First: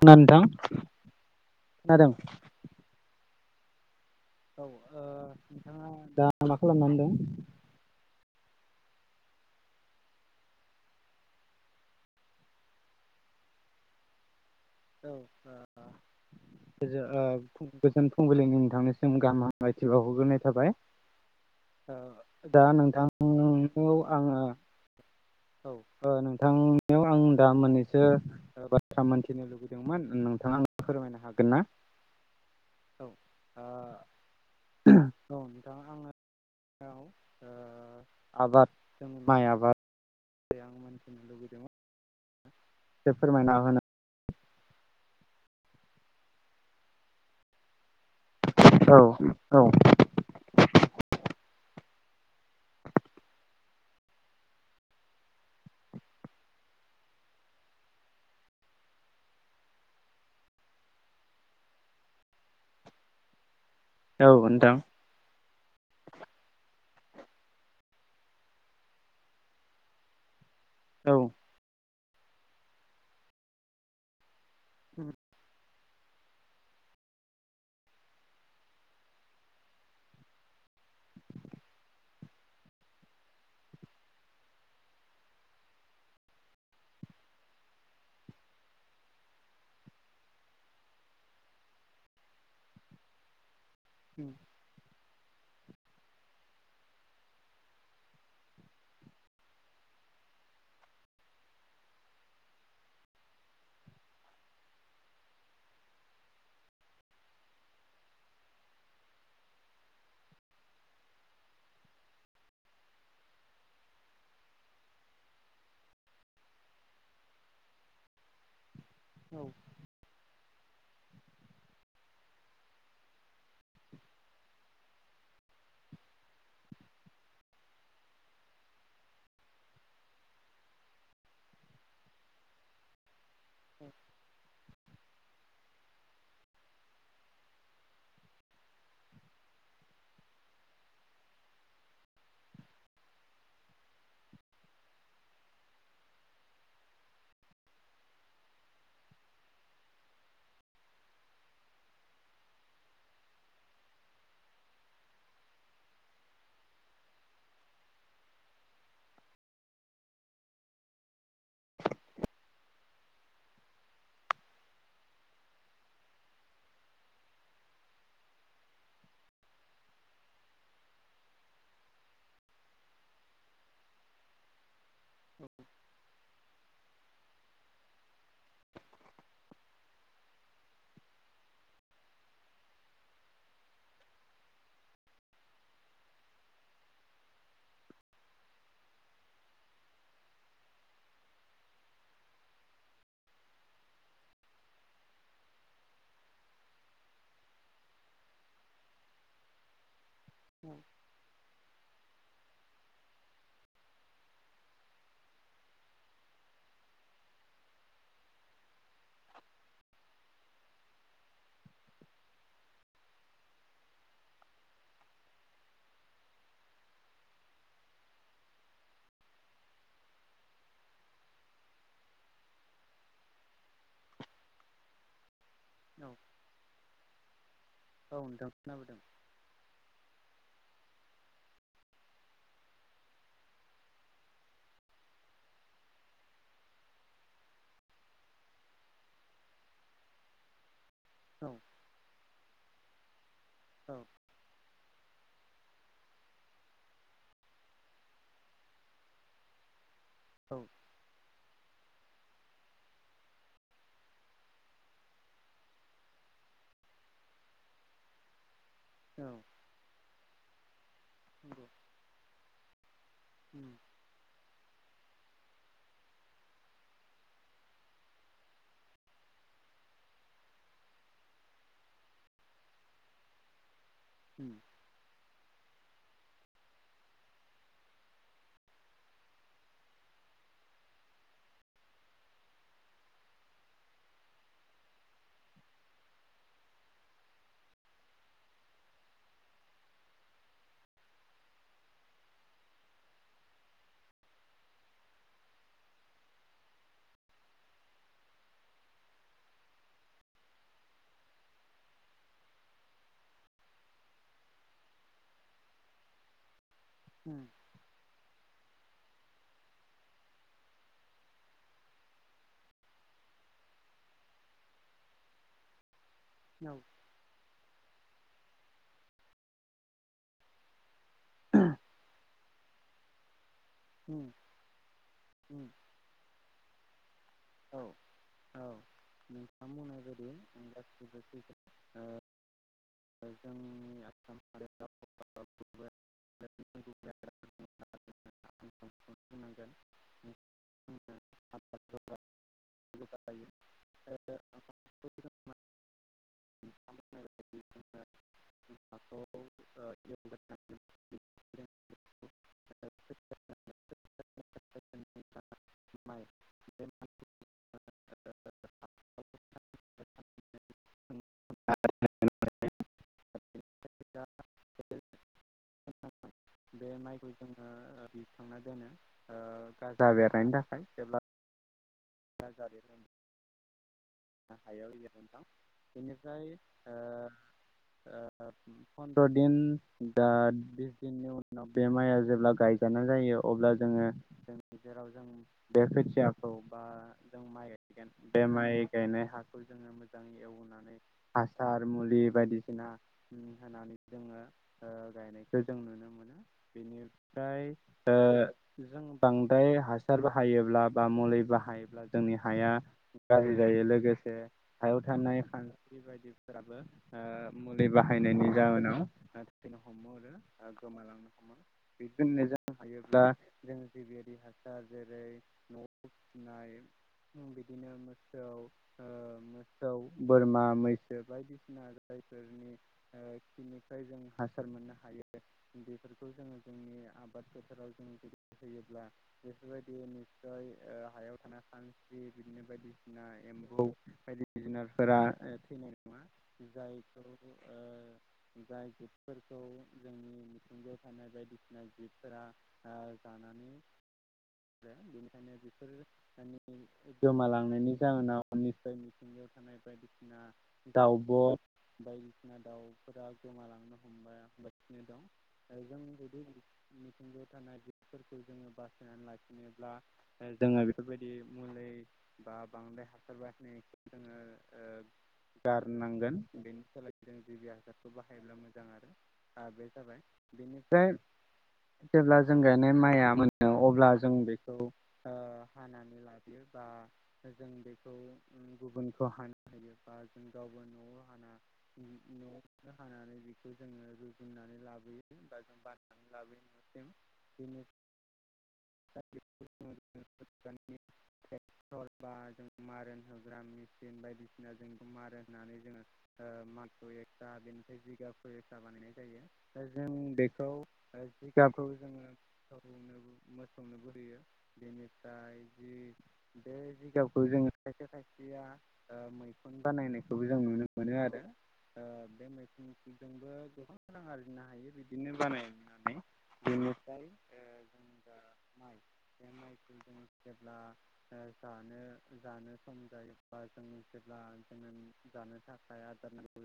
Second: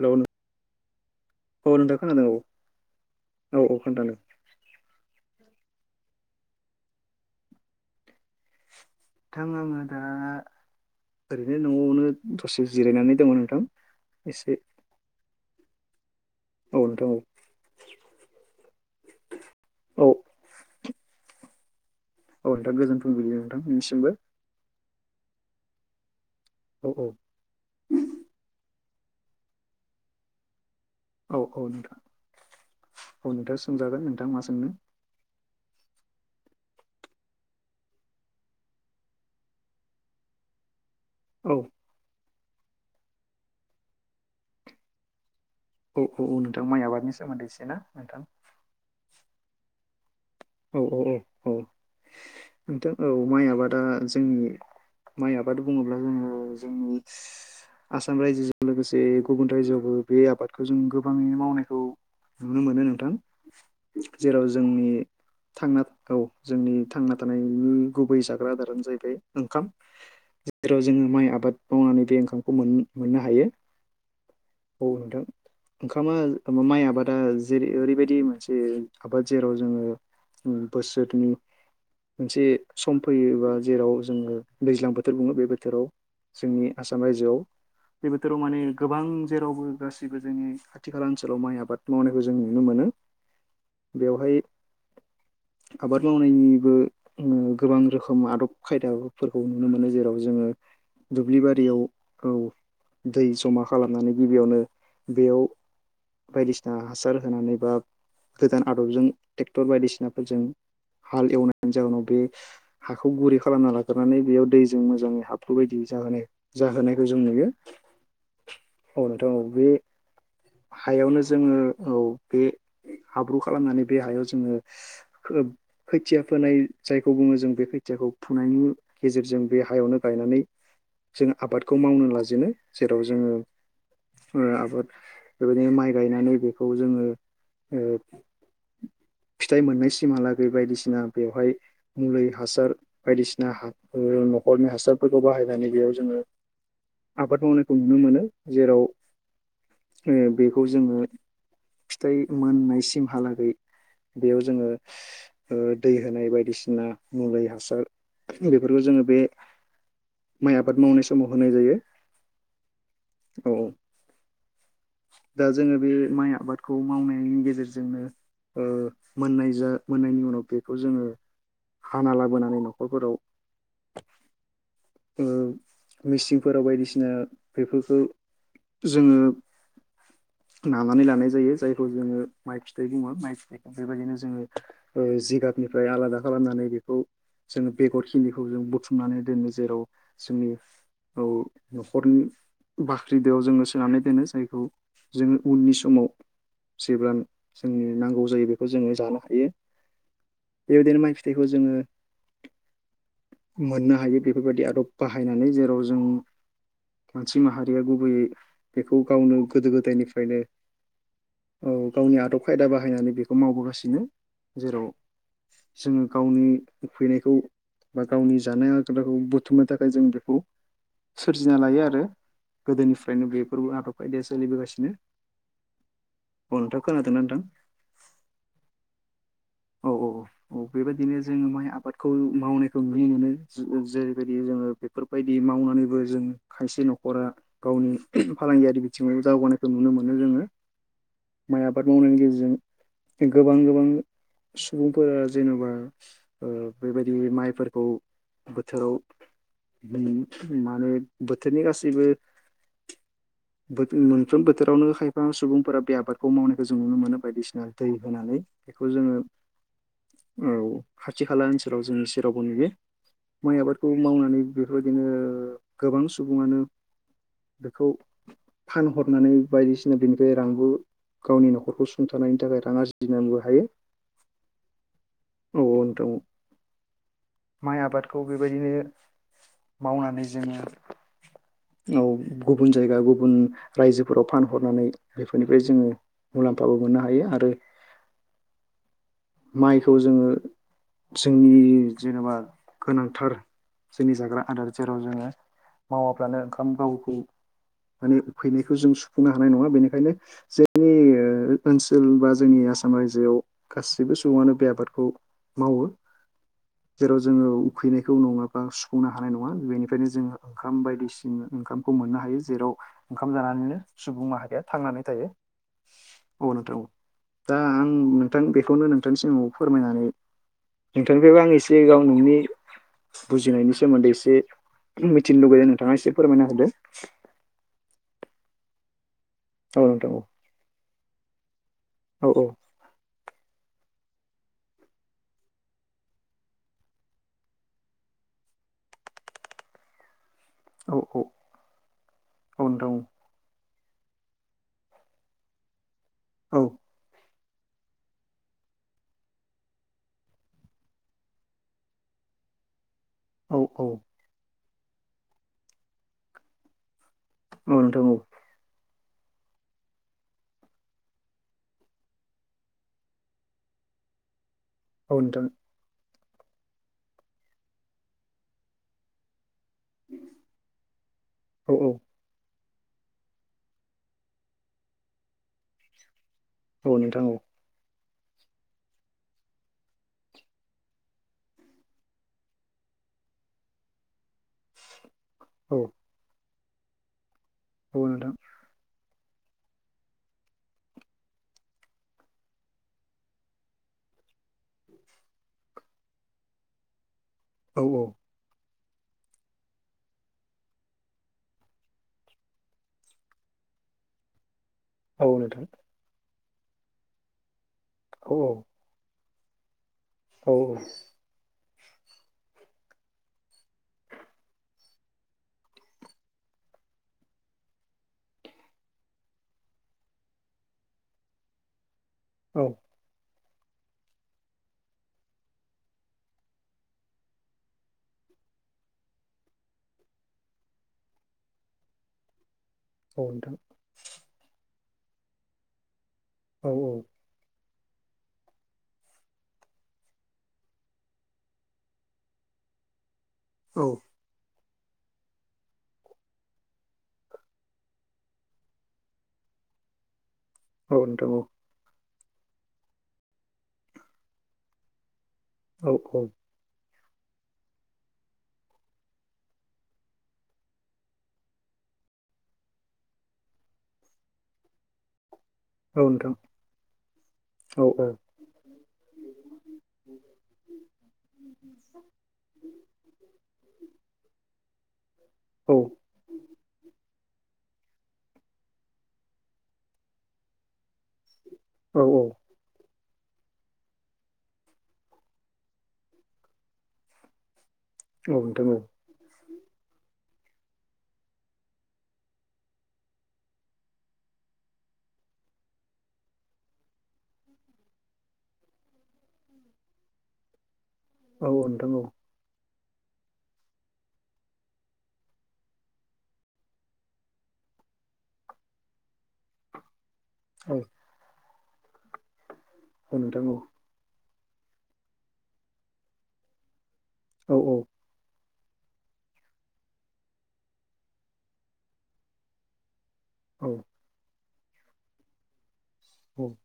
Hello औ ना नोंथां नोंथां खोनादों? खोनादों औ औ औ खोन्थादों। औ ओ नोंथाङा दा मा खालामनानै दं? थां आङो दा ओरैनो न'आवनो दसे जिरायनानै दङ नोंथां एसे। औ। औ नोंथां गोजोन औ ओ-ओ फुंबिलिनि नोंथांनिसिम गाहाम हामलायथि औ बावहरग्रोनाय थाबाय। ओ औ दा नोंथां गोजोन फुंबिलि नोंथांखौ नोंथांनिसिमबो आङो औ औ नोंथांनियाव औ आं दा मोननैसो बाथ्रा मोनथिनो लुबैदों। नोंथाङा फोरमायनो औ हागोन ना? औ नोंथां औ नोंथां सोंजागोन नोंथां मा सोंनो ओ औ। आङो [unintelligible] आबाद जों माइ आबाद। द आङोन [unintelligible] औ। फोरमायना होनो औ औ औ नोंथां माइ आबादनि सोमोन्दै एसे ना? नोंथां औ औ। औ औ औ औ नोंथां औ माइ आबादा जोंनि माइ आबाद बुङोब्ला जोङो जोंनि आसाम रायजोजों लोगोसे गुबुन रायजोआवबो बे आबादखौ जों गोबाङै मावनायखौ नुनो मोनो नोंथां औ जेराव नोंथां जोंनि थांना औ जोंनि थांना थानायनि गुबै जाग्रा आदारानो जाहैबाय ओंखाम जेराव जोङो माइ औ आबाद मावनानै बे ओंखामखौ मान-मोननो हायो औ नोंथां ओंखामा माइ आबादा जेरै ओरैबायदि मोनसे आबाद जेराव जोङो उम बोसोरनि मोनसे सम फैयोबा जेराव जोङो दैज्लां बोथोर बुङो बे बोथोराव जोंनि आसाम रायजोआव बे बोथोराव माने गोबां जेरावबो गासैबो जोंनि खाथि खाला ओनसोलाव माइ आबाद मावनायखौ जों नुनो मोनो उम बेवहाय आबाद मावनायनिबो उम गोबां रोखोम आदब खायदाफोरखौ नुनो मोनो जेराव जोङो दुब्लि बारियाव औ दै जमा खालामनानै गिबियावनो बेयाव बायदिसिना हासार होनानै बा गोदान आदबजों टेक्टर बायदिसिनाफोरजों हाल एवनायनि जाहोनाव बे हाखौ गुरै खालामना लाग्रोनानै बेयाव दैजों मोजाङै हाब्रु बायदि जागानाय जाहोनायखौ जों नुयो औ नोंथां औ ओ बे हायावनो जोङो औ बे हाब्रु खालामनानै बे हायाव जोङो खोब खैथिया फोनाय जायखौ बुङो जों बे खैथियाखौ फुनायनि गेजेरजों बे हायावनो गाय गायनानै जों आबादखौ मावनो लाजेनो जेराव जोङो ओ आबाद बेबायदिनो माइ गायनानै बेखौ जोङो ओ फिथाइ मोननाय सिमहालागै बायदिसिना बेवहाय मुलै हासार बायदिसिना हा ओ नखरनि हासारफोरखौ बाहायनानै बेयाव जोङो आबाद मावनायखौ नुनो मोनो जेराव [unintelligible] बेयाव जोङो ओ दै होनाय बायदिसिना मुलै हासार बेफोरखौ जोङो बे माइ आबाद मावनाय समाव होनाय जायो औ औ दा जोङो बे माइ आबादखौ मावनायनि गेजेरजोंनो ओ मोननाय जा मोननायनि उनाव बेखौ जोङो हाना लाबोनानै नखरफोराव ओ मिसिंफोराव बायदिसिना बेफोरखौ जोंङो नानानै लानाय जायो जायखौ जोङो माइ फिथाइ दङ माइ फिथाइखौ बेबायदिनो जोङो ओ जि जाबनिफ्राय आलादा खालामनानै बेखौ जोङो बेगरखिनिखौ जों बुथुमनानै दोनो जेराव जोंनि औ नखरनि बाख्रि दोयाव जोङो सोनानै दोनो जायखौ जोङो उननि समाव जेबान जोंनि नांगौ जायो बेखौ जोंङो जानो हायो बेबायदिनो माइ फिथाइखौ जोङो मोननो हायो बेफोरबायदि आदब बाहायनानै जेराव जों मानसि माहारिया गुबैयै बेखौ गावनो गोदो गोदायनिफ्रायनो औ गावनि आदब खायदा बाहायनानै बेखौ मावबोगासिनो जेराव जोङो गावनि उफैनायखौ बा गावनि जानाय आगदाखौ बुथुमनो थाखाय जों बेखौ सोरजिना लायो आरो गोदोनिफ्रायनो बेफोरबो आदब खायदाया स सोलिबोगासिनो अ नोंथां खोनादों ना नोंथां औ नोंथां खोनाबोदों औ औ औ बेबायदिनो जोङो माइ आबादखौ मावनायखौ नुनो मोनो जेरैबायदि जोङो बेफोरबायदि मावनानैबो जों खायसे न'खरा गावनि फालांगियारि बिथिङाव दावगानायखौ नुनो मोनो जोङो औ माइ आबाद मावनायनि गेजेरजों। गोबां गोबां। औ सुबुंफोरा जेनेबा ओ बेबायदि माइफोरखौ। बोथोराव औ माने बोथोरनि गासैबो गासैबो। मोनफ्रोम बोथोरावनो खायफा सुबुंफोरा बे आबादखौ मावनायखौ जों नुनो मोनो बायदिसिना दै होनानै। बेखौ जोङो औ खाथि खाला नंगौ ओनसोलाव जोङो सेरावबो नुयो। माइ उम आबादखौ मावनानै बेफोरबायदिनो गोबां सुबुङानो। बेखौ फानहरनानै बायदिसिना बेनिफ्राय रांबो। गावनि न'खरखौ सुंथानायनि थाखाय रां आरजिनबो हायो [inaudible] औ नोंथां औ। माइ आबादखौ बेबायदिनो मावनानै जोङो। औ गुबुन जायगा गुबुन रायजोफोराव फानहरनानै बेफोरनिफ्राय जोङो। मुलाम्फाबो मोननो हायो आरो। माइखौ जोङो। जोंनि जेनेबा गोनांथार जोंनि जाग्रा आदार जेराव जोङो। मावाब्लानो ओंखाम गावखौ। माने फैनायखौ जों सुफुंनो हानाय नङा बेनिखायनो जोंनि ओनसोल। बा जोंनि बे आसाम रायजोआव गासैबो। गासैबो सुबुङानो बे आबादखौ मावो जेराव उम जोङो उखैनायखौ नङा। बा सुफुंनो हानाय नङा बेनिफ्रायनो जोङो ओंखाम बायदिसिना ओंखामखौ मोननो हायो जेराव ओंखाम जानानै। सुबुं माहारिया थांनानै थायो। औ नोंथां औ दा आं नोंथां बेखौनो नोंथांनि सिगाङाव फोरमायनानै। नोंथांनिफ्रायबो आं एसे गाव नोंनि बुजिनायनि। सोमोन्दै उम एसे मिथिनो उम लुुबैदों नोंथाङा एसे फोरमायना होदो। औ औ नोंथांमोनाबदि आं गासिबो फैगोन। औ जों। [unintelligible] [unintelligible] औ औ। [unintelligible] औ। [unintelligible] औ औ। [unintelligible] औ नोंथां औ [unintelligible] औ नोंथां। बे माइखौ जोङो दिखांना दोनो। गाजा बेरायनायनि थाखाय जेब्ला। औ औ [unintelligible] ओमफ्राय ओ। औ नोंथां औ नोंथां औ फनन्द्र दिन बा बिस दिननि उनाव बे माइया जेब्ला गायजानाय। जायो अ अब्ला जोेराव। जों बे खोथियाखौ बा जों माइ औ गायगोन नोंथां बे माइ गायनाय हाखौ जोङो मोजाङै एवनानै हासार मुलि बायदिसिना होनानै जोङो। ओ-ओ गायनायखौ जों नुनो मोनो बेनि फ्राय औ ओ जों बांद्राय हासार बाहायोब्ला बा मुलि बाहा थायोब्ला जोंनि हाया गाज्रि जायो लोगोसे हायाव औ थानाय नोंथां खानस्रि बायदि फोराबो ओ मुलि औ बाहायनायनि जाहोनाव [inaudible] हमो आरो औ आरो गोमालांनो हमो। बिदिनो जानो हायोब्ला जों जिबियारि हासार जेरै न' नाय ओम बिदिनो मोसौ ओ मोसौ बोरमा मैसो बायदिसिना जायफोरनि ओ बिनिफ्राय जों हासार मोननो हायो बेफोरखौ जोङो जोंनि आबाद फोथाराव जों होयोब्ला बेफोरबायदि नित्सय ओ हायाव थानाय खानस्रि बिदिनो औ बायदिसिना नोंथां एम्बौ बायदि जुनारफोरा ओ थैनाय नङा औ जायखौ [inaudible] जाय जिबफोरखौ जोंनि मिथिंगायाव थानाय बायदिसिना जिबफोरा ओ जानाय औ बेनिखायनो बेफोरो मानि गोमालांनायनि जाहोनाव निस्सय मिथिंगायाव थानाय बायदिसिना औ नोंथां दाउब' औ नोंथां औ नोंथां औ नोंथां औ नोंथां बायदिसिना दाउफोरा गोमालांनो हमबाय हमगासिनो दं। आरो जों जुदि मिथिंगायाव थानाय जिबफोरखौ जोङो बासायनानै लाखिनोब्ला ओ जोङो बेफोरबायदि मुलि बा बांद्राय हासार बाहायनायखौ जोङो ओ गारनांगोन बेनि सोलाय जों जिबि हासारखौ बाहायोब्ला मोजां आरो आ बे जाबाय बेनिफ्राय जेब्ला जों गायनाय माइआ मोनो अब्ला जों बे खौ ओ हानानै लादो बा जों बेखौ ओम गुबुनखौ हानो होयोबा जों गावबो न'आव हाना नो न'आवनो हानानै बेखौ जोङो रुजुननानै लाबोयो बा जों बाननानै लाबोयो न'सिम बेनि औ नोंथां औ। [unintelligible] बा जों मारेन होग्रा मेसिन बायदिसिना जों मारेन होनानै जोङो ओ [unintelligible] दा बेनिफ्राय जिगा फरेखा बानायनाय जायो दा जों बेखौ ओ जिगाबखौ जोङो सौनोबो मोसौनोबो होयो बेनि [inaudible] बे जिगाबखौ जोङो खायसे खायसेया ओ मैखुन बानायनाय खौबो जों नुनो मोनो आरो ओ बे मैखुनजोंबो गोबां रां आरजिनो हायो बिदिनो बानायनानै बेनिफ्राय औ औ ओ दा माइ बे माइखौ जों जेब्ला ओ जानो जानो सम जायोबा औ जों खौ औ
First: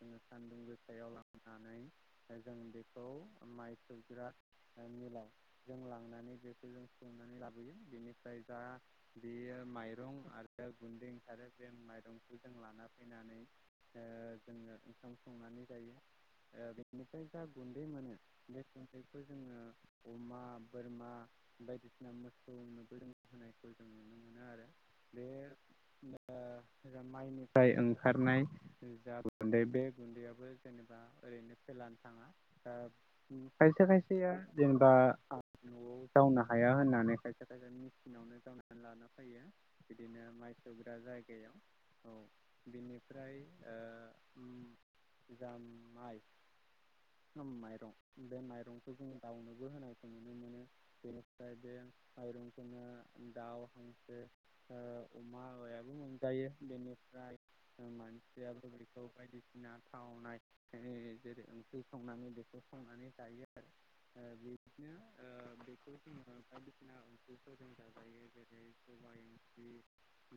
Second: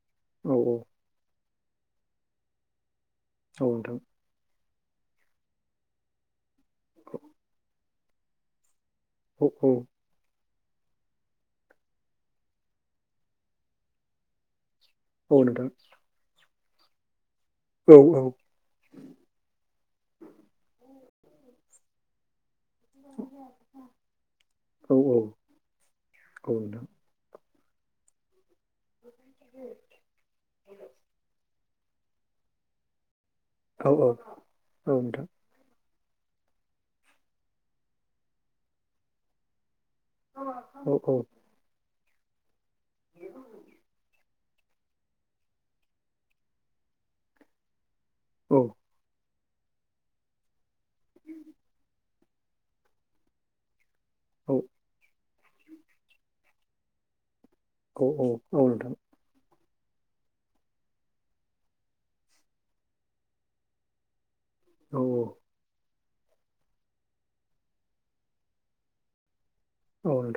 जोङो औ सान्दुं गोसायाव लामनानै ओ जों बेखौ औ माइ नोंथां सौग्रा ओ मिलाव जों लांनानै बेखौ जों सौनानै लाबोयो बेनिफ्राय जा औ बियो औ माइरं आर रो गुन्दै ओंखारो जों माइरंखौ जों लाना फैनानै ओ जोङो सं औ संनानै नोंथां जायो ओ बेनिफ्राय गुन्दै औ मोनो औ बे गुन्दैखौ जोङो अमा बोरमा बायदिसिना मो सौनोबो जों होनायखौ जों नुनो मोनो आरो औ औ बे ओ ओ औ नोंथां ओजों माइनि फ्राय ओंखारनाय जा गुन्दै बे गुन्दैयाबो जेनेबा ओरैनो [inaudible] होलानो थाङा ओ खायसे औ औ खायसेया औ जेनेबा नोंथां न'आव जावनो हाया होननानै खायसे खायसे मेसिनावनो जावनानै लाना फैयो। बिदिनो माइ औ सौग्रा औ नोंथां औ जायगायाव औ बिनिफ्राय ओ [unintelligible] माइ [unintelligible] माइरं बे माइरंखौ जोङो दाउनोबो होनायखौ नुनो मोनो ओमफ्राय बे माइरंखौनो दाउ हांसो ओ [unintelligible] याबो मोनजायो बेनिफ्राय औ नोंथां औ मानसियाबो बेखौ बायदिसि थावनाय जेरै ओंख्रि संनानै बेखौ संनानै जायो आरो ओ बि बिदिनो ओ बेखौ जोङो बायदिसिना ओंख्रिफोरजों जाजायो जेरै सबाइ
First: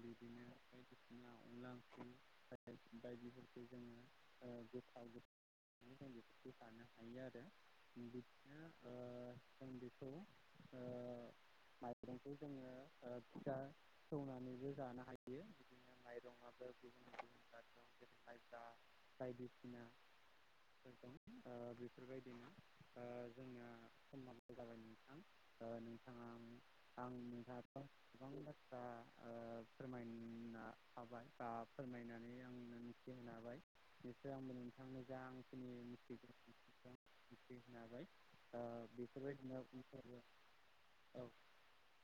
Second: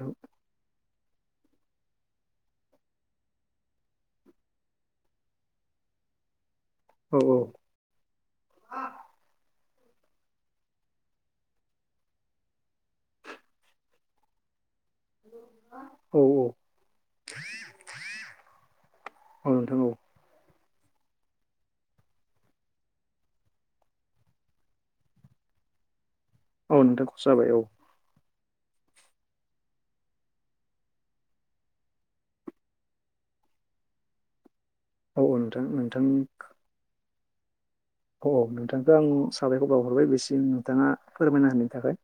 बिदिनो बायदिसिना अनला ओंख्रि बायदिफोरखौ जोङो ओ गोथाव गो [unintelligible] जानो हायो आरो बिदिनो ओ जों बेखौ ओ माइरंखौ जोङो ओ फिता सौनानैबो जानो हायो माइरंआबो गुबुन गुबुन जाद दं जेरै माइब्रा नोंथां बायदिसिना औ ओ बेफोरबायदिनो ओ जोंना समान जा [unintelligible] ओ नोंथां आं नोंथांखौ आं जाबाय औ [unintelligible] [inaudible] [unintelligible] मोजांखिनि औ नोंथां नोंथांनि [unintelligible] औ नोंथांखौ आं बेफोरबायदिनो साबायखर बावाहरबाय उनफोरावबो बेसिम नोंथाङा औ फोरमायना होनायनि थाखाय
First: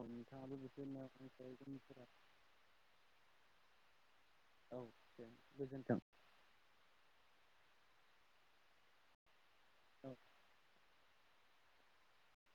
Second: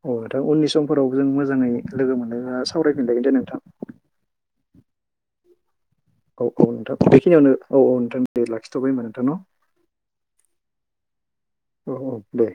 औ अ दा नोंथाङाबो उननि बेफोरनो समफोराव जों मोजाङै उनफोराव लोगो मोनलायबा सावरायफिनलायगोन दे नोंथां औ दे गोजोन्थों औ औ नोंथां बेखिनियावनो औ औ नोंथां दे लाखिथ'बाय होनबा नोंथां न औ औ औ दे